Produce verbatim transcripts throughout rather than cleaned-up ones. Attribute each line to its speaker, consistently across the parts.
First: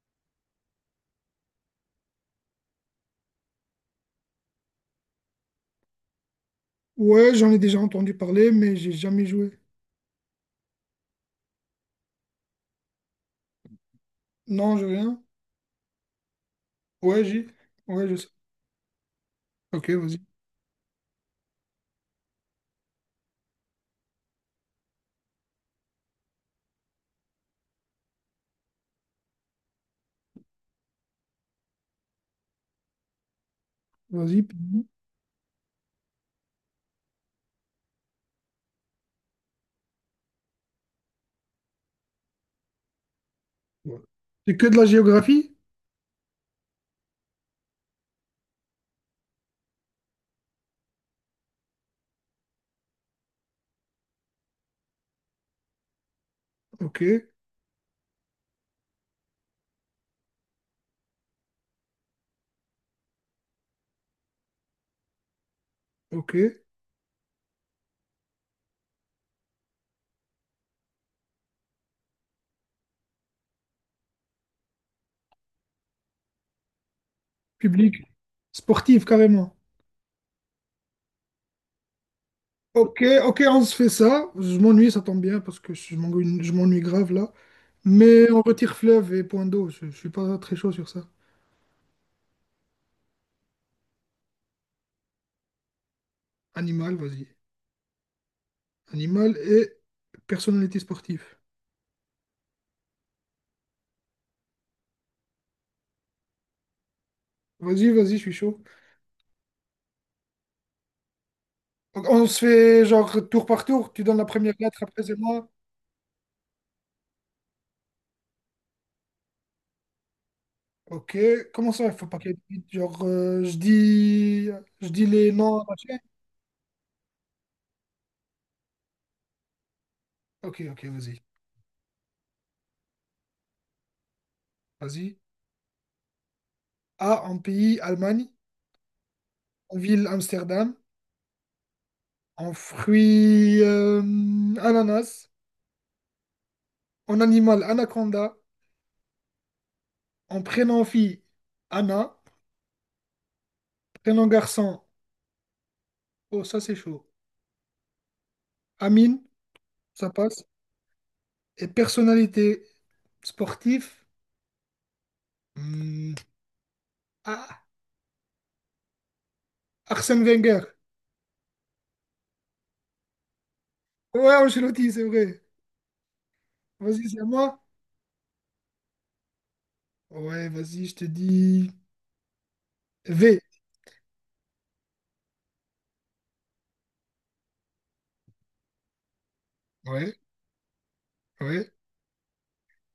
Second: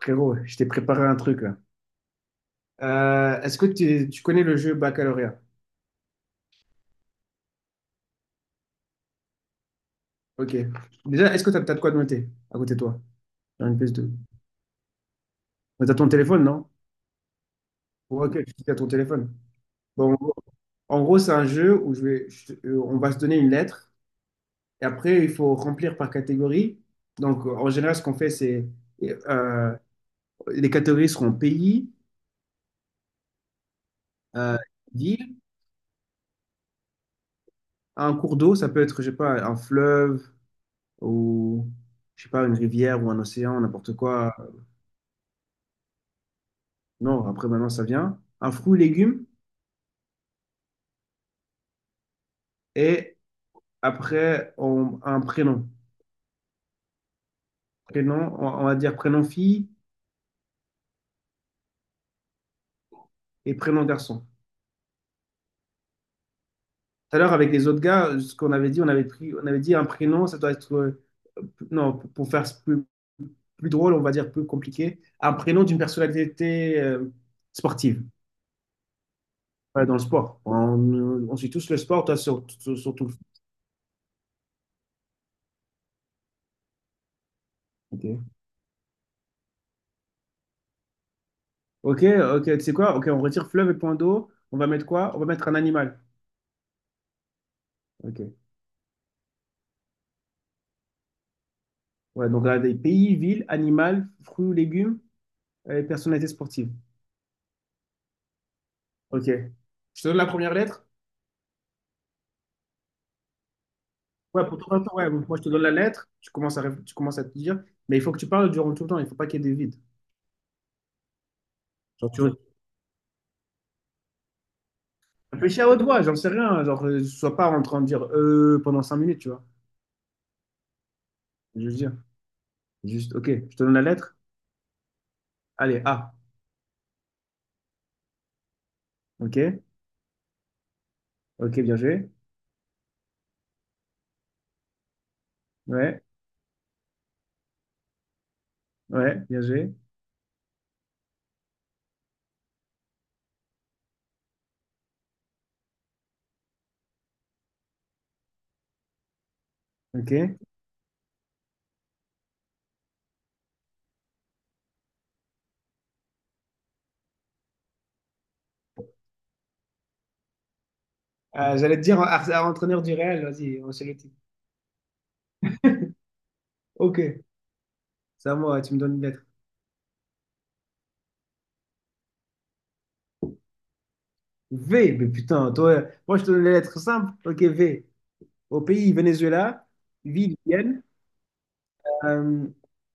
Speaker 1: Frérot, je t'ai préparé un truc là. Euh, est-ce que tu, tu connais le jeu baccalauréat?
Speaker 2: Ouais, j'en ai déjà entendu parler, mais j'ai jamais joué.
Speaker 1: Ok. Déjà, est-ce que t'as, t'as de quoi de noter à côté de toi? Sur une ps de.
Speaker 2: Non, j'ai rien.
Speaker 1: Mais t'as ton téléphone, non?
Speaker 2: Ouais, j'ai. Ouais, je
Speaker 1: Ouais,
Speaker 2: sais.
Speaker 1: ok, tu as ton téléphone.
Speaker 2: Ok,
Speaker 1: Bon, en
Speaker 2: vas-y.
Speaker 1: gros, en gros, c'est un jeu où je vais, je te- euh, on va se donner une lettre et après, il faut remplir par catégorie. Donc, euh, en général, ce qu'on fait, c'est euh, les catégories seront pays,
Speaker 2: Vas-y.
Speaker 1: euh,
Speaker 2: Public.
Speaker 1: ville, un cours d'eau, ça peut être, je sais pas, un fleuve ou, je sais pas, une rivière ou un océan, n'importe
Speaker 2: Ouais.
Speaker 1: quoi.
Speaker 2: C'est que de la géographie?
Speaker 1: Non, après maintenant ça vient. Un fruit, légume et après on, un prénom.
Speaker 2: Ok,
Speaker 1: Prénom, on, on va dire prénom fille et prénom garçon.
Speaker 2: ok.
Speaker 1: Tout à l'heure avec les autres gars, ce qu'on avait dit, on avait pris, on avait dit un prénom, ça doit être euh, non pour faire plus, plus drôle, on va dire plus compliqué, un prénom d'une personnalité euh,
Speaker 2: Public.
Speaker 1: sportive.
Speaker 2: Sportif, carrément.
Speaker 1: Ouais, dans le sport. On, on suit tous le sport, toi sur- sur-
Speaker 2: Ok,
Speaker 1: surtout le foot.
Speaker 2: ok, on se fait ça. Je m'ennuie, ça tombe bien, parce que je m'ennuie je m'ennuie grave là.
Speaker 1: Ok,
Speaker 2: Mais on retire fleuve et point d'eau. Je, je suis pas très chaud sur ça.
Speaker 1: ok, ok, tu sais quoi? Ok, on retire fleuve et point d'eau. On va mettre quoi? On va mettre un animal.
Speaker 2: Animal, vas-y.
Speaker 1: Ok.
Speaker 2: Animal et personnalité sportive.
Speaker 1: Ouais, donc là des pays, villes, animal, fruits ou légumes, euh, personnalité sportive.
Speaker 2: Vas-y, vas-y, je suis chaud.
Speaker 1: Ok. Je te donne la première lettre?
Speaker 2: Donc, on se fait genre tour par tour. Tu donnes la
Speaker 1: Ouais,
Speaker 2: première
Speaker 1: pour toi,
Speaker 2: lettre, après
Speaker 1: ouais.
Speaker 2: c'est
Speaker 1: Donc, moi je te
Speaker 2: moi.
Speaker 1: donne la lettre, tu commences à, réf- tu commences à te dire, mais il faut que tu parles durant tout le temps, il ne faut pas qu'il y ait des vides.
Speaker 2: Ok, comment ça, il faut
Speaker 1: Genre,
Speaker 2: pas
Speaker 1: tu
Speaker 2: qu'il y ait de vide? Genre, euh, je dis, je dis les noms
Speaker 1: réfléchis
Speaker 2: à
Speaker 1: à
Speaker 2: la
Speaker 1: haute
Speaker 2: chaîne.
Speaker 1: voix, j'en sais rien, genre, euh, sois pas en train de dire euh pendant cinq minutes, tu vois.
Speaker 2: Ok, ok, vas-y.
Speaker 1: Je veux dire, juste, ok, je te donne la lettre,
Speaker 2: Vas-y.
Speaker 1: allez, A.
Speaker 2: A, en pays, Allemagne.
Speaker 1: Ok,
Speaker 2: En ville, Amsterdam.
Speaker 1: ok, bien joué.
Speaker 2: En fruit, euh, ananas.
Speaker 1: Ouais,
Speaker 2: En animal, anaconda.
Speaker 1: ouais, bien joué.
Speaker 2: En prénom, fille, Anna. Prénom, garçon. Oh, ça, c'est chaud. Amine, ça
Speaker 1: Ok.
Speaker 2: passe. Et personnalité, sportif. hmm, ah, Arsène Wenger.
Speaker 1: Euh, j'allais te dire à, à entraîneur du Real, vas-y, on s'est jeté.
Speaker 2: Ouais, Ancelotti, c'est vrai.
Speaker 1: Ok,
Speaker 2: Vas-y, c'est à moi.
Speaker 1: c'est à moi, tu me donnes une lettre.
Speaker 2: Ouais, vas-y, je te dis V.
Speaker 1: V, mais putain, toi, moi je te donne les lettres simples. Ok, V. Au pays, Venezuela,
Speaker 2: Ouais,
Speaker 1: ville, Vienne.
Speaker 2: ouais.
Speaker 1: Euh,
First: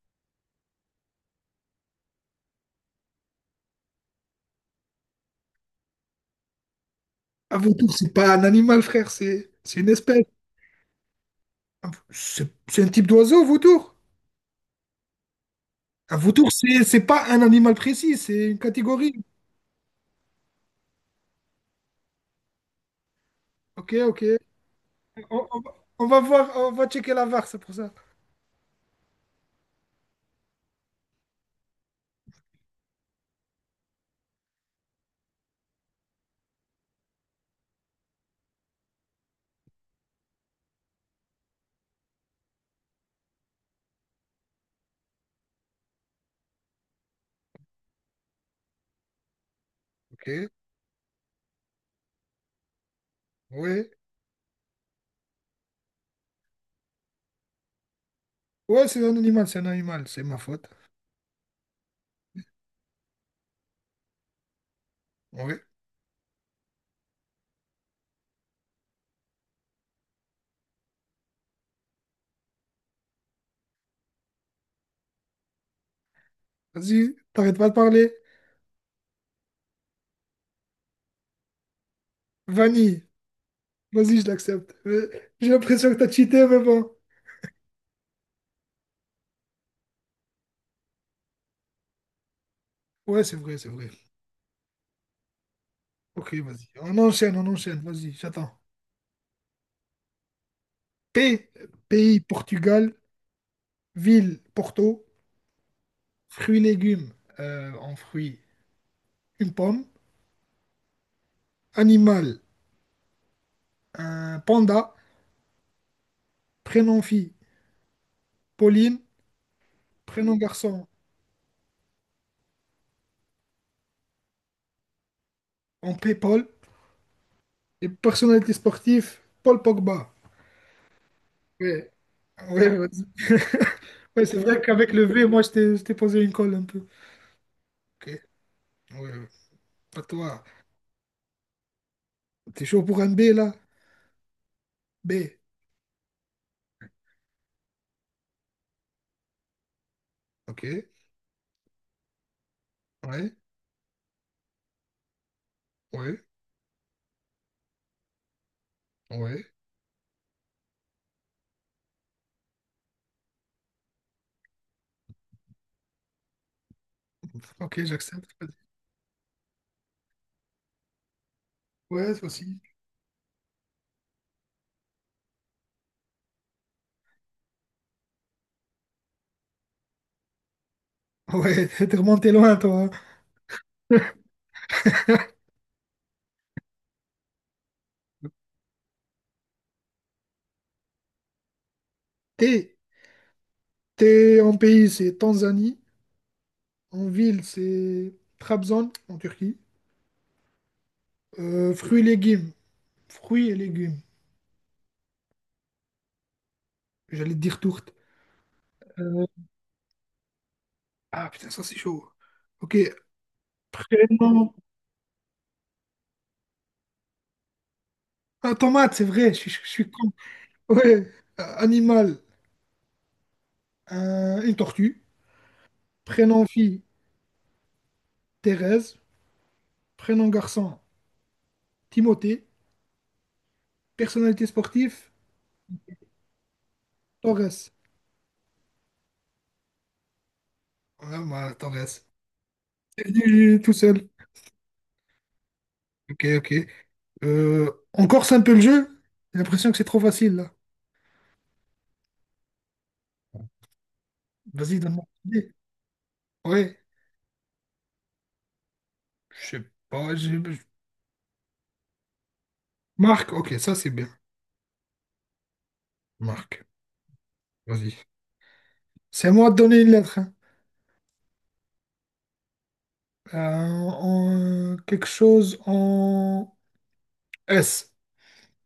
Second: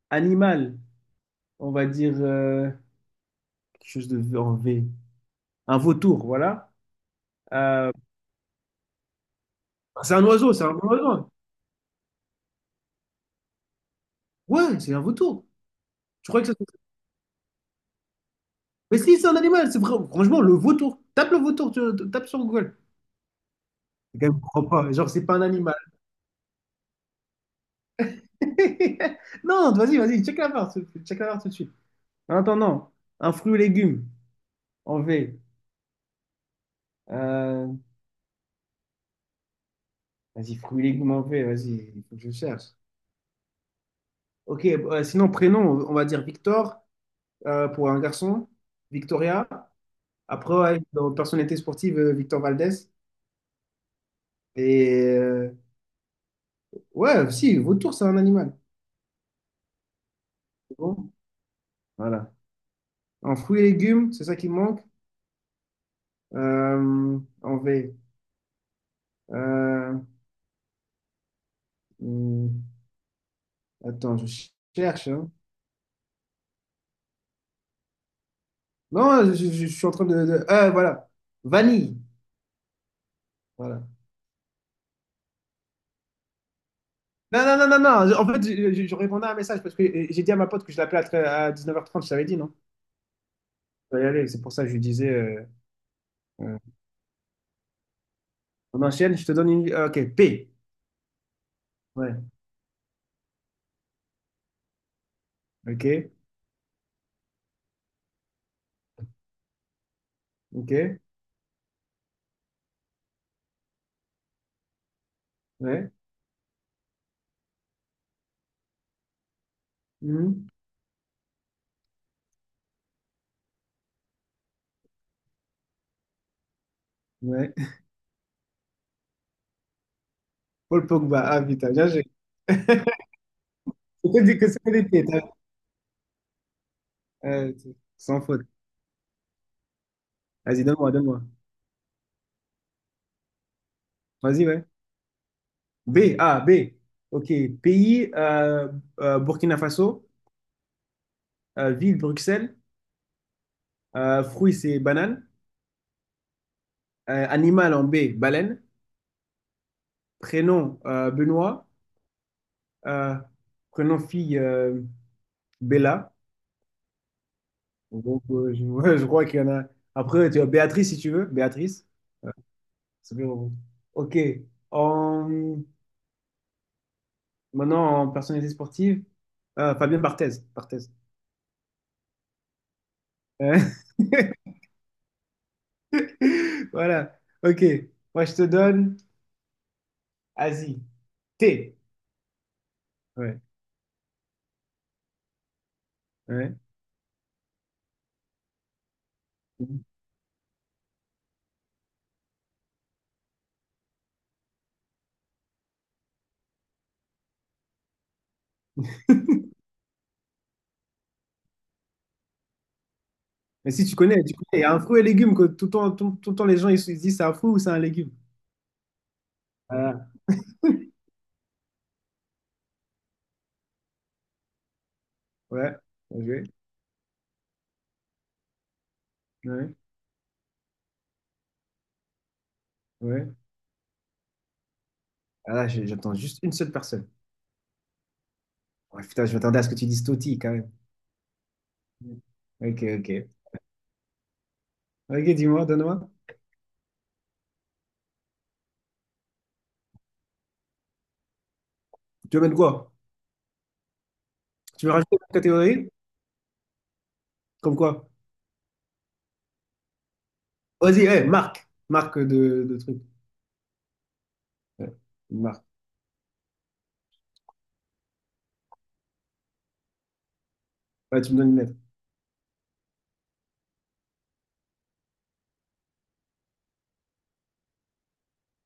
Speaker 1: Animal, on va dire euh, quelque chose de V en V. Un vautour, voilà.
Speaker 2: Un
Speaker 1: Euh,
Speaker 2: vautour, c'est pas un animal, frère, c'est c'est une
Speaker 1: c'est un
Speaker 2: espèce.
Speaker 1: oiseau, c'est un oiseau.
Speaker 2: Un- C'est c'est un type d'oiseau, vautour.
Speaker 1: Ouais, c'est un vautour.
Speaker 2: Un
Speaker 1: Tu crois que
Speaker 2: vautour,
Speaker 1: ça...
Speaker 2: c'est c'est pas un animal précis, c'est une
Speaker 1: Mais
Speaker 2: catégorie.
Speaker 1: si, c'est un animal, c'est vrai. Franchement, le vautour. Tape le vautour, tu tu- tapes sur Google.
Speaker 2: Ok,
Speaker 1: Les
Speaker 2: ok.
Speaker 1: gars, je comprends pas. Genre, c'est pas un
Speaker 2: On, on va
Speaker 1: animal.
Speaker 2: on va voir, on va checker la V A R, c'est pour ça.
Speaker 1: Non, vas-y, vas-y, check la barre, tout- check la barre tout de suite. En attendant, un fruit ou légume en V. Euh, Vas-y, fruits et légumes en V, vas-y, il faut que je cherche. Ok, euh, sinon, prénom, on va dire Victor euh, pour un garçon, Victoria.
Speaker 2: Ok,
Speaker 1: Après, ouais, dans personnalité sportive, euh, Victor Valdez.
Speaker 2: ouais.
Speaker 1: Et euh, ouais, si, vautour, c'est un animal.
Speaker 2: Ouais, c'est un animal, c'est un animal, c'est ma faute.
Speaker 1: C'est bon, voilà. En fruits et légumes, c'est ça qui me manque.
Speaker 2: Ouais.
Speaker 1: Euh, en V. Euh, hmm, Attends, je cherche, hein.
Speaker 2: Vas-y, t'arrêtes pas de parler.
Speaker 1: Non, je, je- je suis en train de. de- euh, voilà. Vanille.
Speaker 2: Vanille,
Speaker 1: Voilà.
Speaker 2: vas-y, je l'accepte. Euh, J'ai l'impression que t'as cheaté, mais bon.
Speaker 1: Non, non, non, non, non. En fait, je, je- je répondais à un message parce que euh, j'ai dit à ma pote que je l'appelais à, tre- à dix-neuf heures trente, je t'avais dit, non?
Speaker 2: Ouais, c'est vrai, c'est vrai.
Speaker 1: Je dois y aller, c'est pour ça que je lui disais. euh,
Speaker 2: Ok,
Speaker 1: euh,
Speaker 2: vas-y. On enchaîne, on enchaîne, vas-y, j'attends.
Speaker 1: on enchaîne, je te donne une. Ah, ok, P.
Speaker 2: P, pays
Speaker 1: Ouais.
Speaker 2: Portugal, ville Porto,
Speaker 1: Ok,
Speaker 2: fruits légumes euh, en fruits, une pomme,
Speaker 1: ok,
Speaker 2: animal, un panda,
Speaker 1: ouais.
Speaker 2: prénom fille, Pauline, prénom
Speaker 1: Mhm.
Speaker 2: garçon, en P, Paul,
Speaker 1: Ouais.
Speaker 2: et personnalité sportive, Paul Pogba.
Speaker 1: Paul Pogba, ah putain, bien
Speaker 2: Ouais,
Speaker 1: joué.
Speaker 2: ouais, ouais.
Speaker 1: C'était
Speaker 2: Ouais,
Speaker 1: dit
Speaker 2: c'est
Speaker 1: que
Speaker 2: vrai
Speaker 1: c'était des
Speaker 2: qu'avec
Speaker 1: P,
Speaker 2: le V,
Speaker 1: t'as-
Speaker 2: moi, je t'ai je t'ai posé une colle un peu.
Speaker 1: euh, c'est-
Speaker 2: Ok,
Speaker 1: sans faute.
Speaker 2: ouais, ouais. À toi.
Speaker 1: Vas-y, donne-moi, donne-moi.
Speaker 2: T'es chaud pour un B, là?
Speaker 1: Vas-y, ouais.
Speaker 2: B,
Speaker 1: B, A, B. Ok, pays, euh, euh, Burkina Faso.
Speaker 2: ok,
Speaker 1: Euh, ville, Bruxelles.
Speaker 2: ouais,
Speaker 1: Euh, fruits, c'est banane.
Speaker 2: ouais,
Speaker 1: Euh, animal en B, baleine.
Speaker 2: ouais.
Speaker 1: Prénom euh, Benoît, euh, prénom fille euh, Bella.
Speaker 2: Ok,
Speaker 1: Donc,
Speaker 2: j'accepte.
Speaker 1: euh, je, ouais, je crois qu'il y en a. Après, tu as Béatrice si tu veux. Béatrice,
Speaker 2: Ouais, toi aussi.
Speaker 1: c'est bien. Ok. En- Maintenant, en personnalité sportive, euh, Fabien Barthez. Barthez.
Speaker 2: Ouais, t'es remonté loin, toi, hein.
Speaker 1: Euh, Voilà. Ok. Moi, je te donne Asie. Thé.
Speaker 2: T'es,
Speaker 1: Ouais.
Speaker 2: t'es en pays, c'est Tanzanie.
Speaker 1: Ouais.
Speaker 2: En ville, c'est Trabzon, en Turquie. Euh, fruits et légumes. Fruits et légumes. J'allais te dire tourte. Euh, ah putain, ça c'est chaud. Ok.
Speaker 1: Mais si tu connais, tu
Speaker 2: Prénom.
Speaker 1: connais. Il y a un fruit et légume que tout le temps, tout, tout le temps les gens ils se disent c'est un fruit ou c'est un légume.
Speaker 2: Ah, tomate, c'est vrai, je, suis je suis
Speaker 1: Voilà.
Speaker 2: con. Ouais. Euh, animal, un- une tortue.
Speaker 1: Ouais. Ok.
Speaker 2: Prénom fille, Thérèse.
Speaker 1: Ouais.
Speaker 2: Prénom garçon, Timothée.
Speaker 1: Ouais.
Speaker 2: Personnalité sportive,
Speaker 1: Ah là, j'ai- j'attends juste une seule personne.
Speaker 2: Torres.
Speaker 1: Ouais, putain, je m'attendais à ce que tu dises Totti quand même.
Speaker 2: Ouais, moi, Torres.
Speaker 1: Ok,
Speaker 2: C'est
Speaker 1: ok.
Speaker 2: venu tout seul.
Speaker 1: Ok, dis-moi, donne-moi.
Speaker 2: Ok, ok. Euh, on corse un peu le jeu? J'ai l'impression que c'est trop facile, là.
Speaker 1: Tu veux mettre quoi?
Speaker 2: Vas-y,
Speaker 1: Tu veux
Speaker 2: donne-moi
Speaker 1: rajouter
Speaker 2: une
Speaker 1: une
Speaker 2: idée.
Speaker 1: catégorie?
Speaker 2: Ouais,
Speaker 1: Comme quoi?
Speaker 2: je sais pas. j'ai- je-
Speaker 1: Vas-y, eh, marque. Marque de, de truc.
Speaker 2: Marc, ok, ça c'est bien.
Speaker 1: Ouais, une marque.
Speaker 2: Marc, vas-y. C'est à moi de donner une lettre, hein.
Speaker 1: Ouais, tu me donnes une lettre.
Speaker 2: Euh, en- quelque chose en S.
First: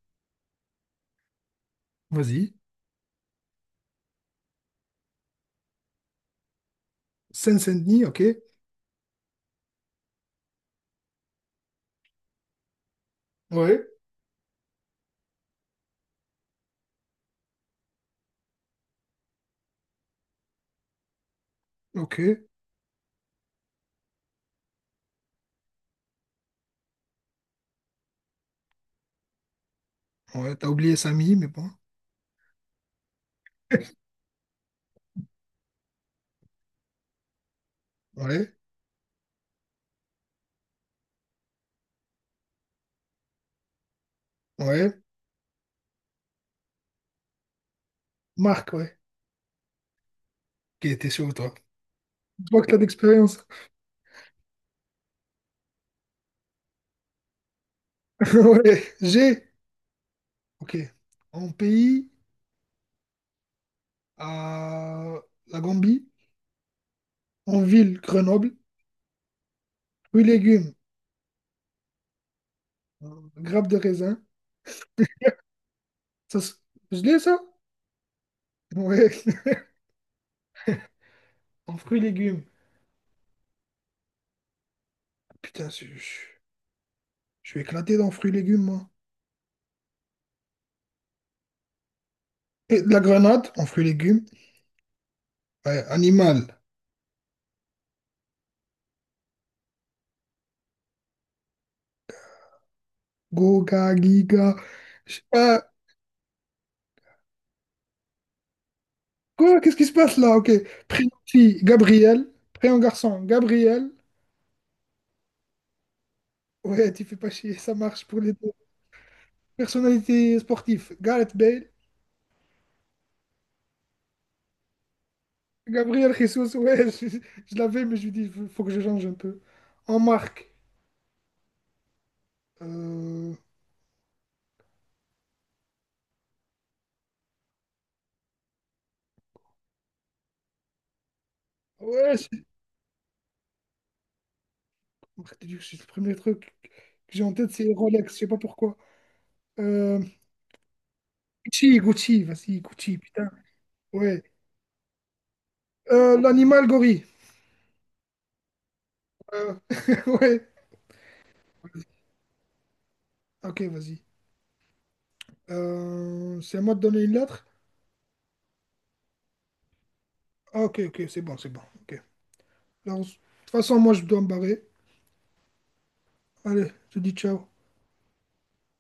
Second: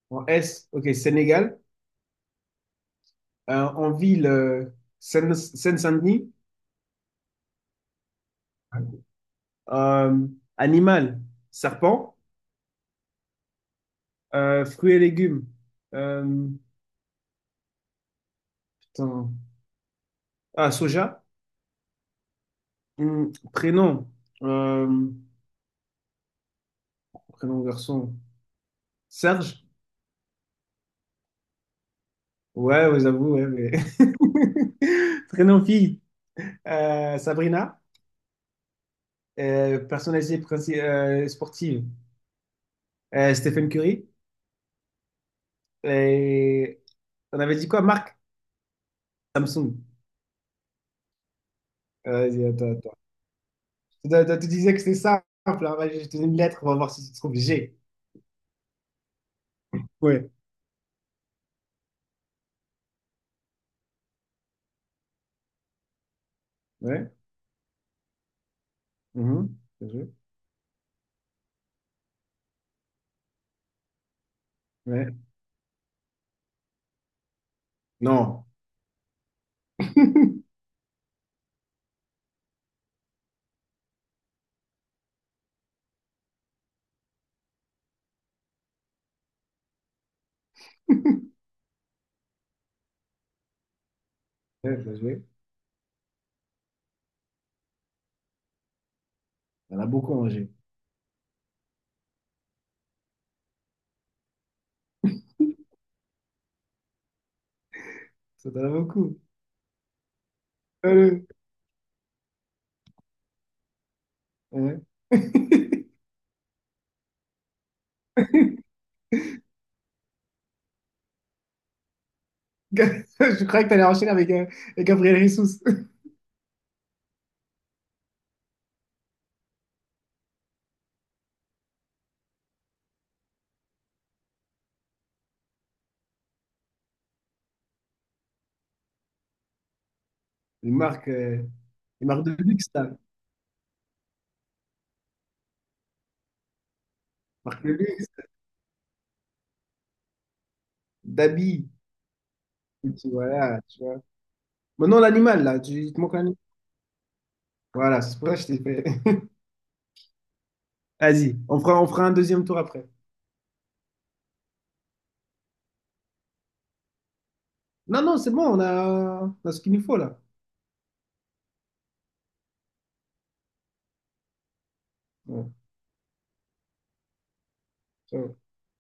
Speaker 1: En S, ok, Sénégal.
Speaker 2: Vas-y.
Speaker 1: Euh, en ville, euh, Seine- Seine-Saint-Denis.
Speaker 2: Seine-Saint-Denis, ok.
Speaker 1: Euh, Animal, serpent.
Speaker 2: Ouais.
Speaker 1: Euh, fruits et légumes. Euh, Putain. Ah, soja.
Speaker 2: Ok.
Speaker 1: Hum, prénom. Euh, Prénom garçon. Serge?
Speaker 2: Ouais, t'as oublié Samy, mais bon.
Speaker 1: Ouais, ouais, j'avoue, ouais, mais... Très non fille. Euh, Sabrina,
Speaker 2: Ouais,
Speaker 1: euh, personnalité princi- euh, sportive. Euh, Stephen Curry.
Speaker 2: ouais.
Speaker 1: Et on avait dit quoi, Marc?
Speaker 2: Marc, ouais.
Speaker 1: Samsung.
Speaker 2: Ok, t'es chaud, toi.
Speaker 1: Euh,
Speaker 2: Je
Speaker 1: Vas-y,
Speaker 2: vois que
Speaker 1: attends,
Speaker 2: t'as
Speaker 1: attends.
Speaker 2: d'expérience.
Speaker 1: Tu, tu- tu disais que c'était simple, hein. Vas-y, je te donne une lettre, on va voir si tu trouves G.
Speaker 2: Ouais, G.
Speaker 1: Ouais.
Speaker 2: Ok. En pays. À la Gambie,
Speaker 1: Ouais.
Speaker 2: en ville, Grenoble,
Speaker 1: Mhm. Bien joué.
Speaker 2: fruits, légumes, euh, grappes de raisin.
Speaker 1: Ouais.
Speaker 2: Ça, c'est- je l'ai ça?
Speaker 1: Non.
Speaker 2: Ouais, en fruits, légumes. Putain, je, je- je suis éclaté dans fruits, légumes, moi. Et de la grenade, en fruits, légumes.
Speaker 1: Ouais, bien joué.
Speaker 2: Ouais, animal.
Speaker 1: Il y en a beaucoup en G.
Speaker 2: Goga, giga. Je sais pas.
Speaker 1: Ça t'en a beaucoup.
Speaker 2: Quoi? Qu'est-ce qui se passe là? Ok. Prénom
Speaker 1: Euh,
Speaker 2: fille, Gabriel. Prénom garçon, Gabriel.
Speaker 1: ouais.
Speaker 2: Ouais, tu fais pas chier, ça marche pour les deux. Personnalité sportive, Gareth Bale.
Speaker 1: Je croyais que t'allais enchaîner avec euh, avec Gabriel Jesus.
Speaker 2: Gabriel Jesus, ouais, je, je- l'avais, mais je lui dis, il faut que je change un peu. En marque, euh,
Speaker 1: Une marque, euh, une
Speaker 2: ouais,
Speaker 1: marque de
Speaker 2: c'est-
Speaker 1: luxe, là. Une
Speaker 2: marque de luxe, c'est le premier truc que j'ai en tête,
Speaker 1: marque
Speaker 2: c'est
Speaker 1: de luxe,
Speaker 2: Rolex, je sais pas pourquoi. Euh,
Speaker 1: d'habits.
Speaker 2: Gucci, Gucci, vas-y,
Speaker 1: Et
Speaker 2: Gucci,
Speaker 1: puis
Speaker 2: putain,
Speaker 1: voilà, tu vois.
Speaker 2: ouais.
Speaker 1: Maintenant, l'animal, là, tu te manques
Speaker 2: Euh,
Speaker 1: un animal.
Speaker 2: l'animal gorille.
Speaker 1: Voilà, c'est pour ça que je t'ai fait.
Speaker 2: Euh, ouais,
Speaker 1: Vas-y, on fera, on fera un deuxième tour après.
Speaker 2: ok, vas-y. Euh, c'est à moi de donner une lettre?
Speaker 1: Non, non, c'est bon, on a, on a ce qu'il nous faut, là.
Speaker 2: Ah, ok, ok, c'est bon, c'est bon, ok. Alors, de toute façon, moi, je dois me barrer.
Speaker 1: Ouais,
Speaker 2: Allez, je te dis ciao.
Speaker 1: ça va.